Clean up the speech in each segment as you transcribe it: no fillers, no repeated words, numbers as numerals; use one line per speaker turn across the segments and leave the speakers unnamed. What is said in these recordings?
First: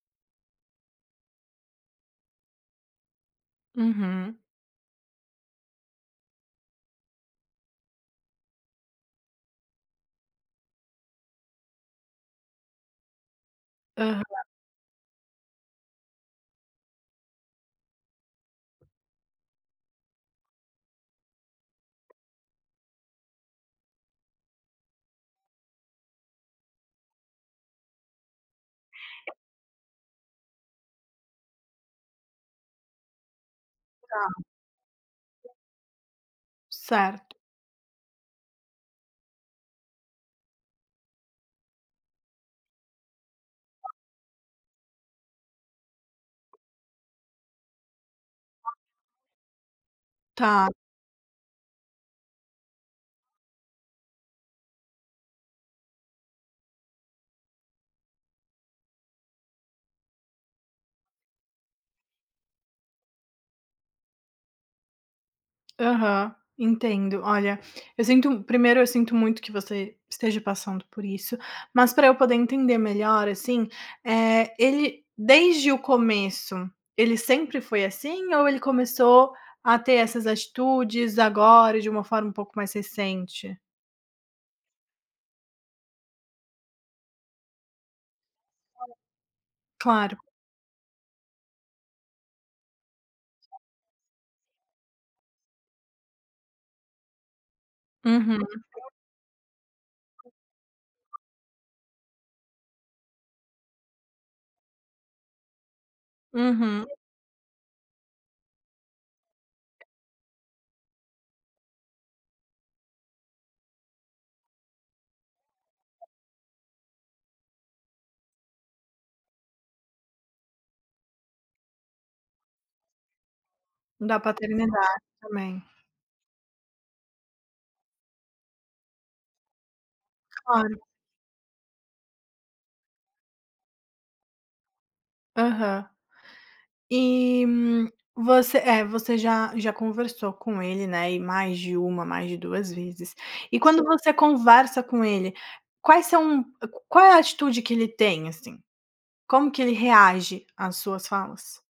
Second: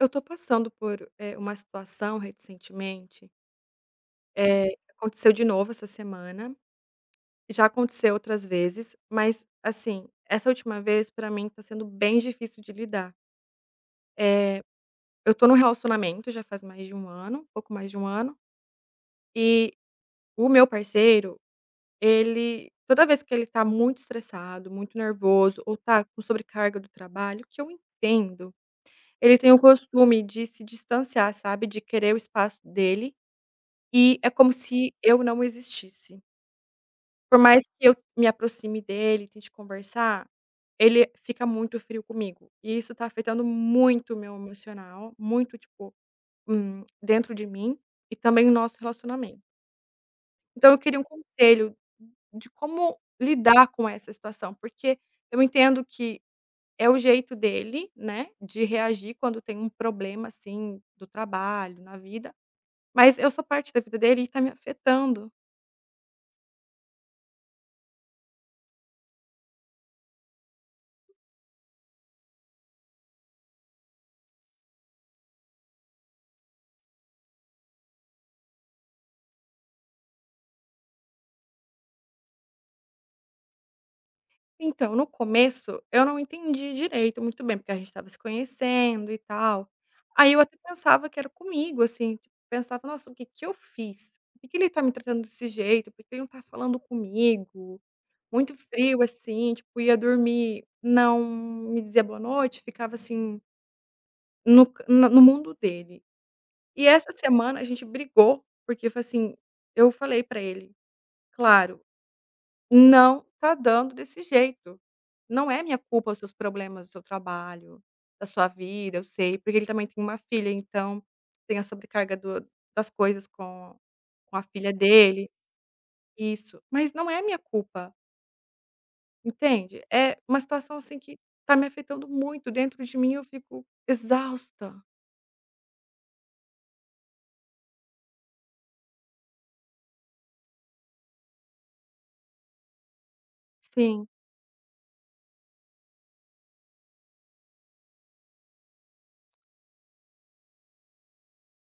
Eu tô passando por, uma situação recentemente,
Uhum.
eh, aconteceu de novo essa semana, já aconteceu outras vezes, mas assim, essa última vez pra mim tá sendo bem difícil de lidar.
Aham.
Eh, eu tô num relacionamento já faz mais de um ano, pouco mais de um ano, e o meu parceiro, ele toda vez que ele tá muito estressado, muito nervoso ou tá com sobrecarga do trabalho, que eu entendo, ele tem o costume de se distanciar, sabe, de querer o espaço dele. E é como se eu não existisse.
Certo.
Por mais que eu me aproxime dele, tente conversar, ele fica muito frio comigo. E isso tá afetando muito o meu emocional, muito, tipo, dentro de mim e também o nosso relacionamento.
Tá.
Então eu queria um conselho de como lidar com essa situação, porque eu entendo que é o jeito dele, né, de reagir quando tem um problema, assim, do trabalho, na vida, mas eu sou parte da vida dele e tá me afetando.
Aham. Entendo. Olha, eu sinto primeiro, eu sinto muito que você esteja passando por isso, mas para eu poder entender melhor, assim, é ele desde o começo, ele sempre foi assim ou ele começou a ter essas atitudes agora, de uma forma um pouco mais recente?
Então, no começo, eu não entendi direito, muito bem, porque a gente estava se conhecendo e tal.
Claro.
Aí eu até pensava que era comigo, assim, tipo, pensava: "Nossa, o que que eu fiz? Por que que ele tá me tratando desse jeito? Por que ele não tá falando comigo?".
Uhum,
Muito frio, assim, tipo, ia dormir, não me dizia boa noite, ficava assim, no ca na no mundo dele.
uhum.
E essa semana a gente brigou, porque foi assim, eu falei pra ele: "Claro, não tá dando desse jeito. Não é minha culpa os seus problemas, do seu trabalho, da sua vida, eu sei", porque ele também tem uma filha, então tem a sobrecarga do das coisas
Da
com a filha
paternidade
dele.
também.
Isso. Mas não é minha culpa, entende? É uma situação,
Claro.
assim, que tá me afetando muito, dentro de mim eu fico exausta.
Aham. E você você já conversou com ele, né, e mais de uma, mais de 2 vezes. E quando
Sim.
você conversa com ele, quais são qual é a atitude que ele tem, assim? Como que ele reage às suas falas?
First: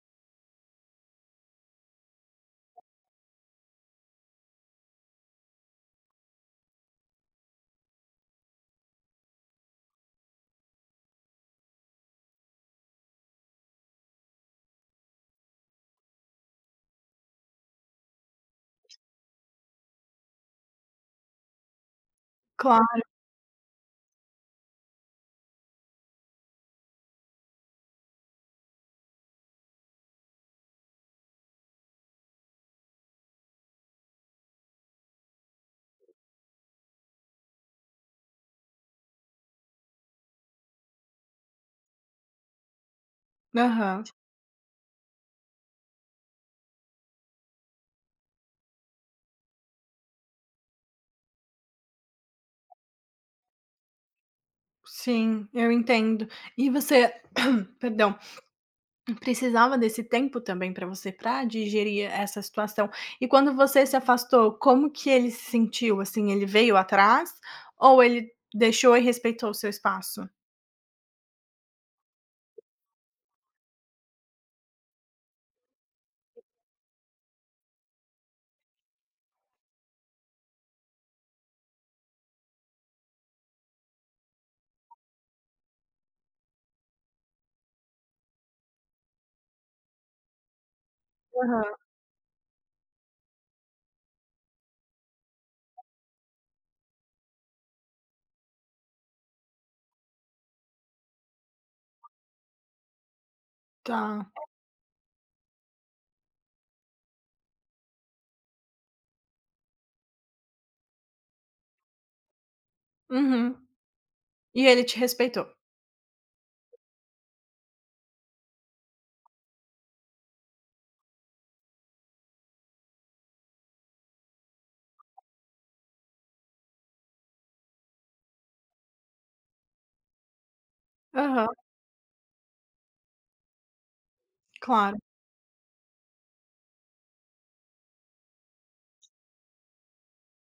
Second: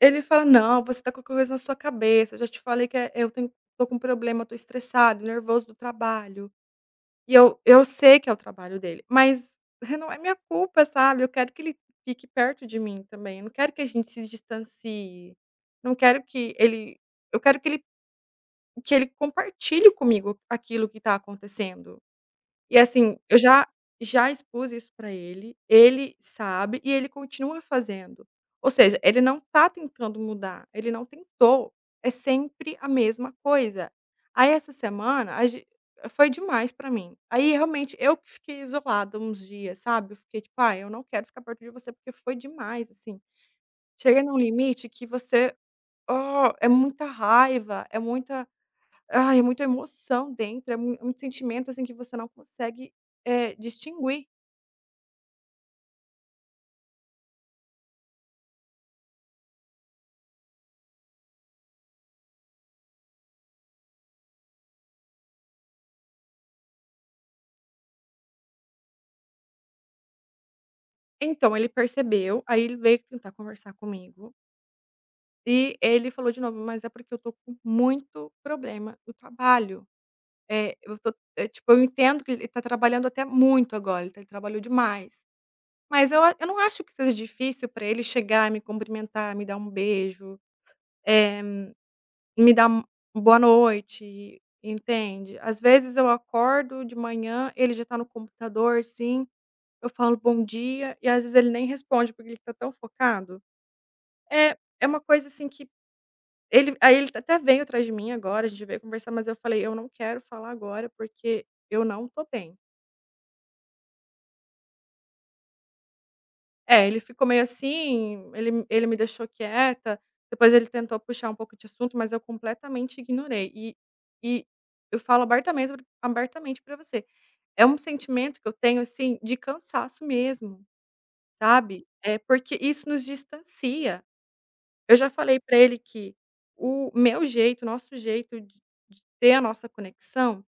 Ele fala: "Não, você tá com qualquer coisa na sua cabeça, já te falei que eu tenho, tô com problema, tô estressado, nervoso do trabalho". E eu sei que é o trabalho dele, mas não é minha culpa, sabe. Eu quero que ele fique perto de mim também, eu não quero que a gente se distancie, não quero que ele, eu quero que ele, que ele compartilhe comigo aquilo que está acontecendo. E
Claro.
assim, eu já expus isso pra ele, ele sabe e ele continua fazendo. Ou seja, ele não tá tentando mudar, ele não tentou, é sempre a mesma coisa. Aí essa semana a gen foi demais pra mim. Aí realmente eu que fiquei isolada uns dias, sabe, eu fiquei tipo: "Ai, eu não quero ficar perto de você porque foi demais, assim".
Aham.
Chega num limite que você, oh, é muita raiva, é muita, ai, é muita emoção dentro, é muito sentimento, assim, que você não consegue, distinguir.
Sim, eu entendo. E você perdão. Precisava desse tempo também para você, para digerir essa situação. E quando você se afastou, como que ele se sentiu, assim, ele veio atrás ou ele deixou e respeitou o seu espaço?
Então ele percebeu, aí ele veio tentar conversar comigo, e ele falou de novo: "Mas é porque eu tô com muito problema no trabalho, eu tô, tipo, eu entendo que ele tá trabalhando até muito agora, ele tá, ele trabalhou demais, mas eu não acho que seja difícil para ele chegar, me cumprimentar, me dar um beijo, eh"
Aham.
Me dá um boa noite, entende? Às vezes eu acordo de manhã, ele já tá no computador, assim, eu falo bom dia e às vezes ele nem responde, porque ele tá tão focado.
Tá.
É uma coisa, assim, que ele, aí ele até veio atrás de mim agora, a gente veio conversar, mas eu falei: "Eu não quero falar agora, porque eu não tô bem".
Uhum. E ele te respeitou?
É, ele ficou meio assim, ele me deixou quieta, depois ele tentou puxar um pouco de assunto, mas eu completamente ignorei. E eu falo abertamente, abertamente para você. É um sentimento que eu tenho, assim, de cansaço mesmo,
Aham,
sabe. É porque isso nos distancia. Eu
claro.
já falei pra ele que o meu jeito, o nosso jeito de ter a nossa conexão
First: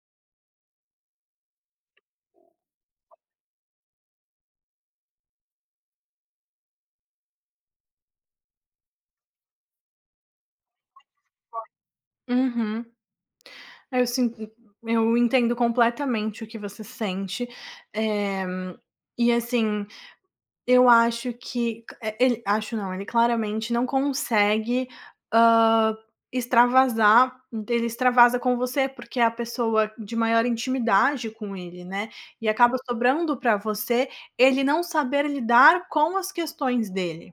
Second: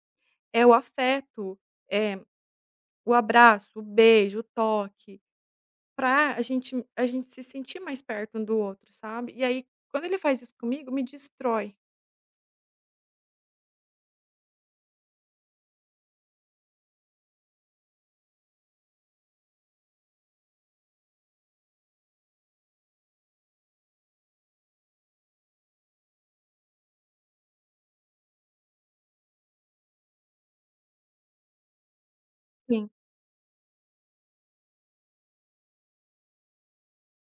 é o afeto, é o abraço, o beijo, o toque, pra a gente se sentir mais perto um do outro, sabe. E aí, quando ele faz isso comigo, me destrói.
Uhum. Eu sin eu entendo completamente o que você sente. Eh, e assim, eu acho que ele claramente não consegue, hã, extravasar, ele extravasa com você, porque é a pessoa de maior intimidade com ele, né, e acaba
Sim,
sobrando para você ele não saber lidar com as questões dele.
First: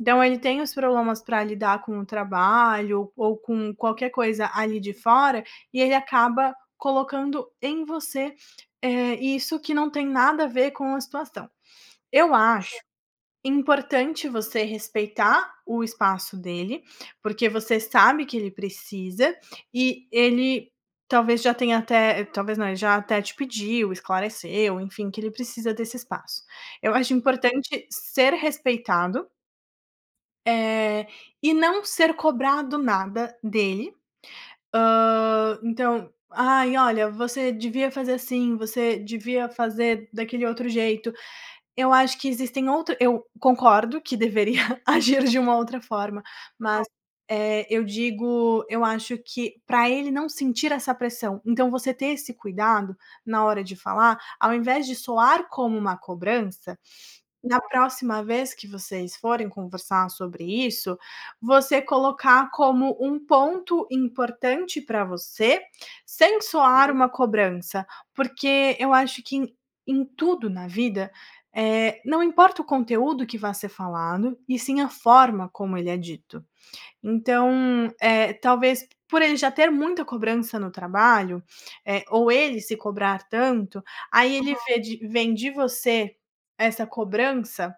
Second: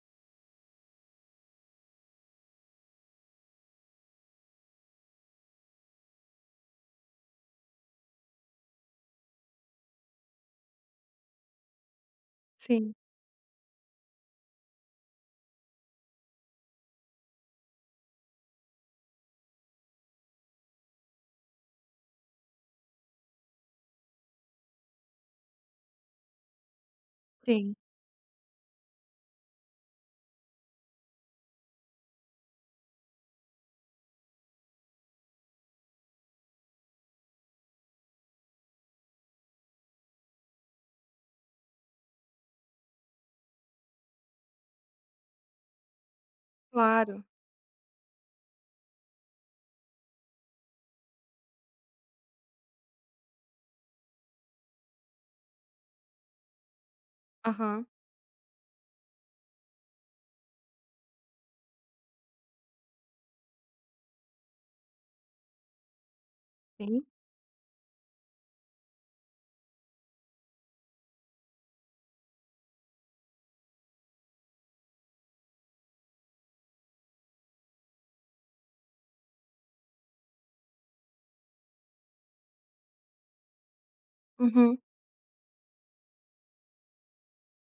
Então ele tem os problemas para lidar com o trabalho ou com qualquer coisa ali de fora, e ele acaba colocando em você, isso que não tem nada a ver com a situação. Eu acho
sim,
Importante você respeitar o espaço dele, porque você sabe que ele precisa e ele talvez já tenha até, talvez não, ele já até te pediu, esclareceu, enfim, que ele precisa desse espaço. Eu acho
sim,
importante ser respeitado, eh, e não ser cobrado nada dele. Hã, então: "Ai, olha, você devia fazer assim, você devia fazer daquele outro jeito". Eu acho que existem outra Eu concordo que deveria agir de uma outra forma, mas,
claro.
eu digo, eu acho que para ele não sentir essa pressão, então você ter esse cuidado na hora de falar, ao invés de soar como uma cobrança, na
Aham,
próxima vez que vocês forem conversar sobre isso, você colocar como um ponto importante para você, sem soar
sim.
uma cobrança, porque eu acho que em tudo na vida, não importa o conteúdo que vá ser falado, e sim a forma como ele é dito. Então, talvez por ele já ter muita cobrança no trabalho, ou ele se cobrar tanto, aí ele Aham.
Uhum,
vê de vem de você essa cobrança,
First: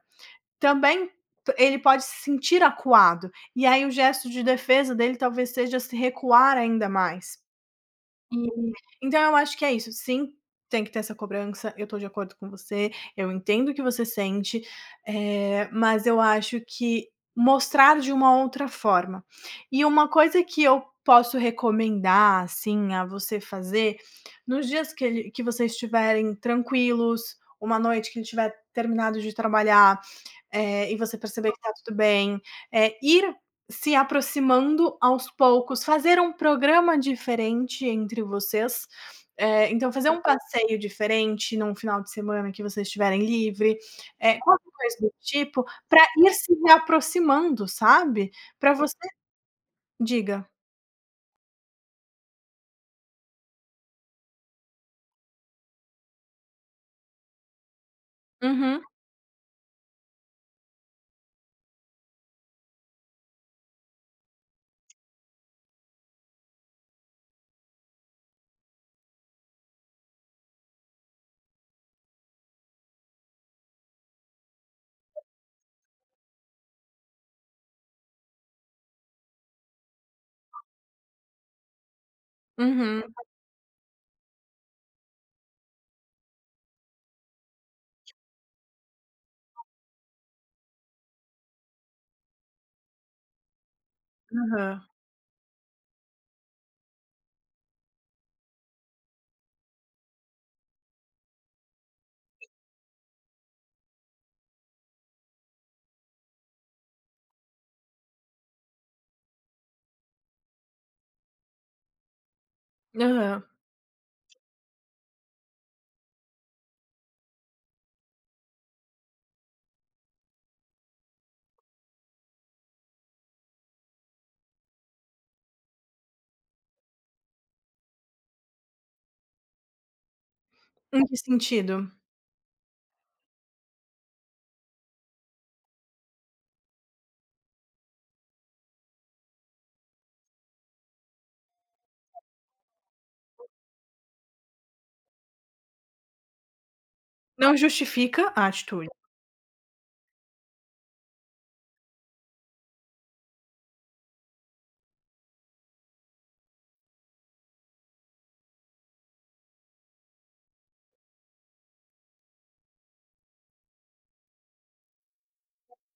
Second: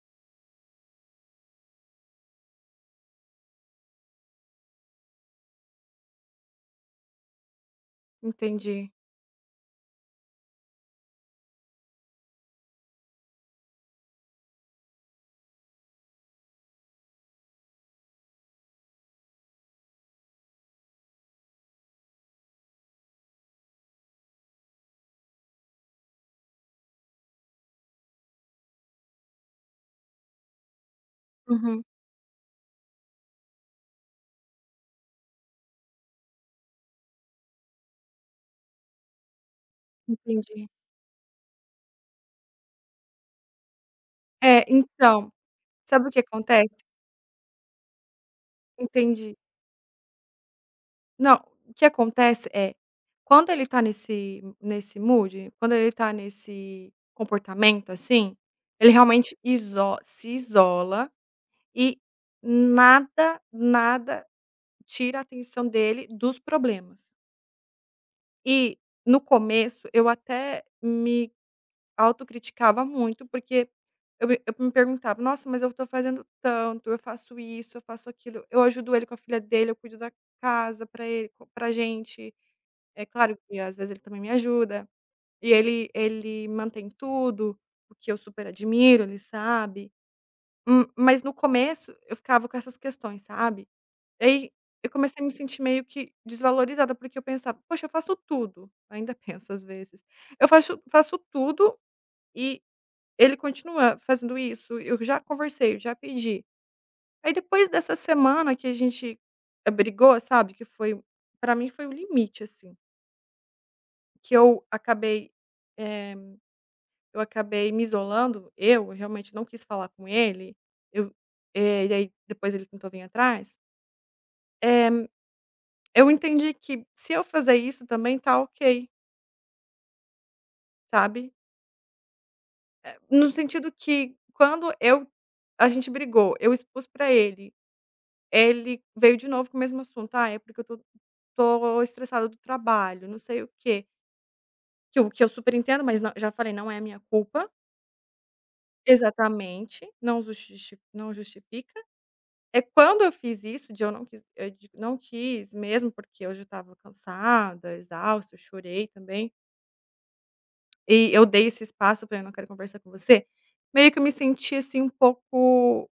também p ele pode se sentir acuado, e aí o gesto de defesa dele talvez seja se recuar ainda mais.
entendi.
Então eu acho que é isso. Sim, tem que ter essa cobrança, eu tô de acordo com você, eu entendo o que você sente, mas eu acho que mostrar de uma outra forma. E uma coisa que eu posso recomendar, assim, a você fazer, nos dias que vocês estiverem tranquilos, uma noite que ele tiver terminado de trabalhar, e você perceber que tá
Uhum,
tudo bem, é ir se aproximando aos poucos, fazer um programa diferente entre vocês, é, então fazer um
entendi.
passeio diferente num final de semana que vocês estiverem livre,
É,
qualquer coisa do
então,
tipo, para
sabe o que
ir se
acontece?
reaproximando, sabe. Para você
Entendi.
diga.
Não, o que acontece é, quando ele tá nesse mood, quando ele tá nesse comportamento, assim,
Uhum,
ele realmente iso se isola e nada, nada tira a atenção dele dos problemas. E, no começo, eu até me autocriticava muito, porque eu me perguntava: "Nossa, mas eu estou fazendo tanto, eu faço isso, eu faço aquilo, eu ajudo ele com a filha dele, eu cuido da casa pra ele, co pra gente".
uhum,
É claro que às vezes ele também me ajuda, e ele mantém tudo, o que eu super admiro, ele sabe. Mas no começo eu ficava com essas questões, sabe. E aí
aham,
eu comecei a me sentir meio que desvalorizada, porque eu pensava: "Poxa, eu faço tudo", ainda penso às vezes, "eu faço tudo e ele continua fazendo isso, eu já conversei, eu já pedi". Aí depois dessa semana que a gente, brigou, sabe, que foi, pra mim foi o limite, assim,
aham.
que eu acabei, eh, eu acabei me isolando, eu realmente não quis falar com ele, eu, e aí depois ele tentou vir atrás. Eh, eu entendi que se eu fazer isso também tá ok,
Em que
sabe.
sentido?
No sentido que quando eu, a gente brigou, eu expus pra ele. Ele veio de novo com o mesmo assunto: "Ah, é porque eu tô, tô estressado do trabalho, não sei o quê", que eu super entendo, mas não, já falei: "Não é a minha culpa",
Não justifica a atitude.
exatamente, não justifica. É quando eu fiz isso de eu não quis eu de não quis mesmo, porque hoje eu já estava cansada, exausta, eu chorei também, e eu dei esse espaço para "Eu não quero conversar com você", meio que eu me senti, assim, um pouco,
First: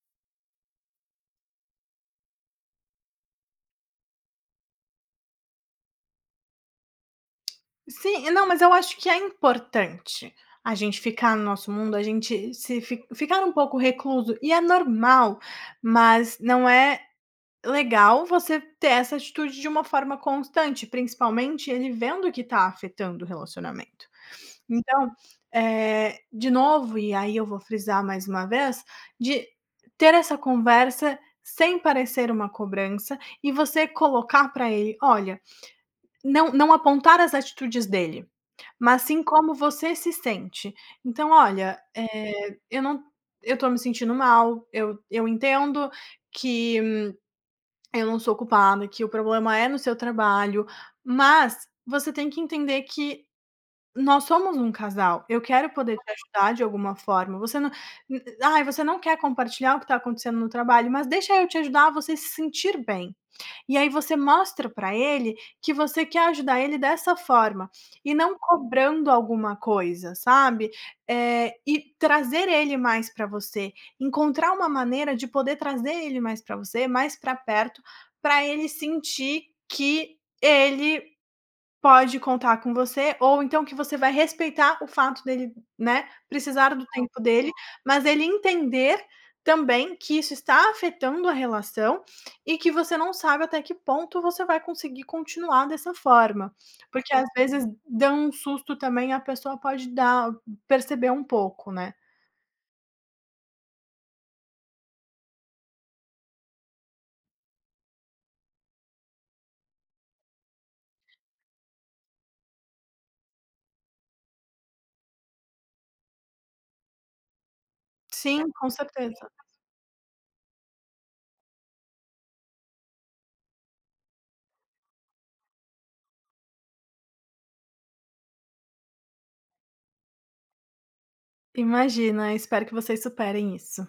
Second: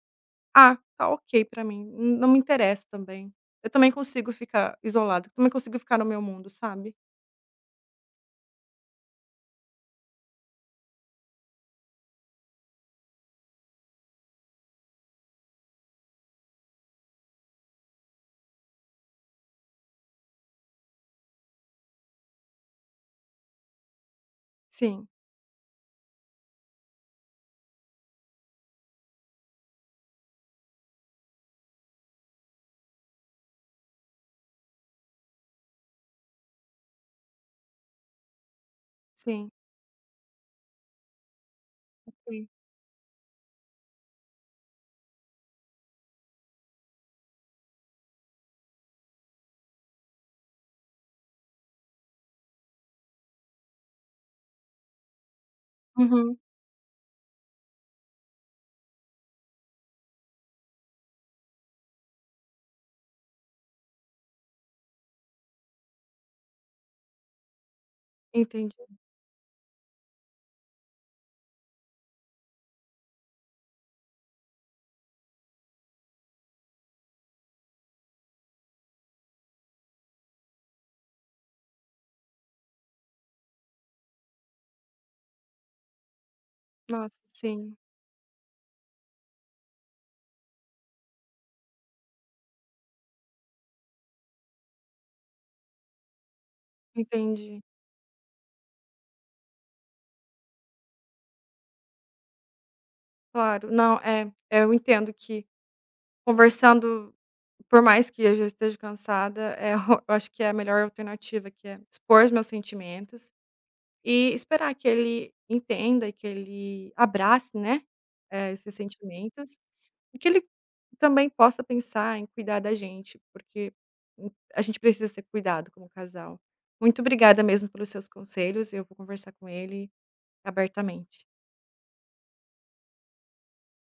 ah, tá ok pra mim, n não me interessa também. Eu também consigo ficar isolada, também consigo ficar no meu mundo, sabe.
Sim, não, mas eu acho que é importante a gente ficar no nosso mundo, a gente se fi ficar um pouco recluso, e é normal, mas não é legal você ter essa atitude de uma forma constante, principalmente ele vendo que está afetando o relacionamento.
Sim,
Então, de novo, e aí eu vou frisar mais uma vez, de ter essa conversa sem parecer uma cobrança e você colocar para ele: "Olha", não apontar as atitudes dele, mas sim
sim,
como você se sente. Então: "Olha,
sim.
eu não eu tô me sentindo mal, eu entendo que" eu não sou culpada, que o problema é no seu trabalho, mas você tem que entender que nós somos um casal. Eu quero poder te
Uhum.
ajudar de alguma forma. Você não você não quer compartilhar o que está acontecendo no trabalho, mas deixa eu te ajudar a você se sentir bem. E aí você mostra para ele que você quer ajudar ele dessa forma, e não
Entendi.
cobrando alguma coisa, sabe. E trazer ele mais para você, encontrar uma maneira de poder trazer ele mais para você, mais para perto, para ele sentir que ele pode contar com você, ou então que você vai respeitar o fato dele, né, precisar do tempo
Nossa,
dele,
sim,
mas ele entender também que isso está afetando a relação e que você não sabe até que ponto você vai conseguir continuar dessa forma. Porque às
entendi.
vezes dá um susto também, a pessoa pode dar perceber um pouco, né.
Claro. Não, é, é. Eu entendo que conversando, por mais que eu já esteja cansada, eu acho que é a melhor alternativa, que é expor os meus sentimentos e esperar que ele entenda e que ele abrace, né,
Sim, com
esses
certeza.
sentimentos. E que ele também possa pensar em cuidar da gente, porque a gente precisa ser cuidado como casal. Muito obrigada mesmo pelos seus conselhos, eu vou conversar com ele abertamente.
Imagina, espero que vocês superem isso.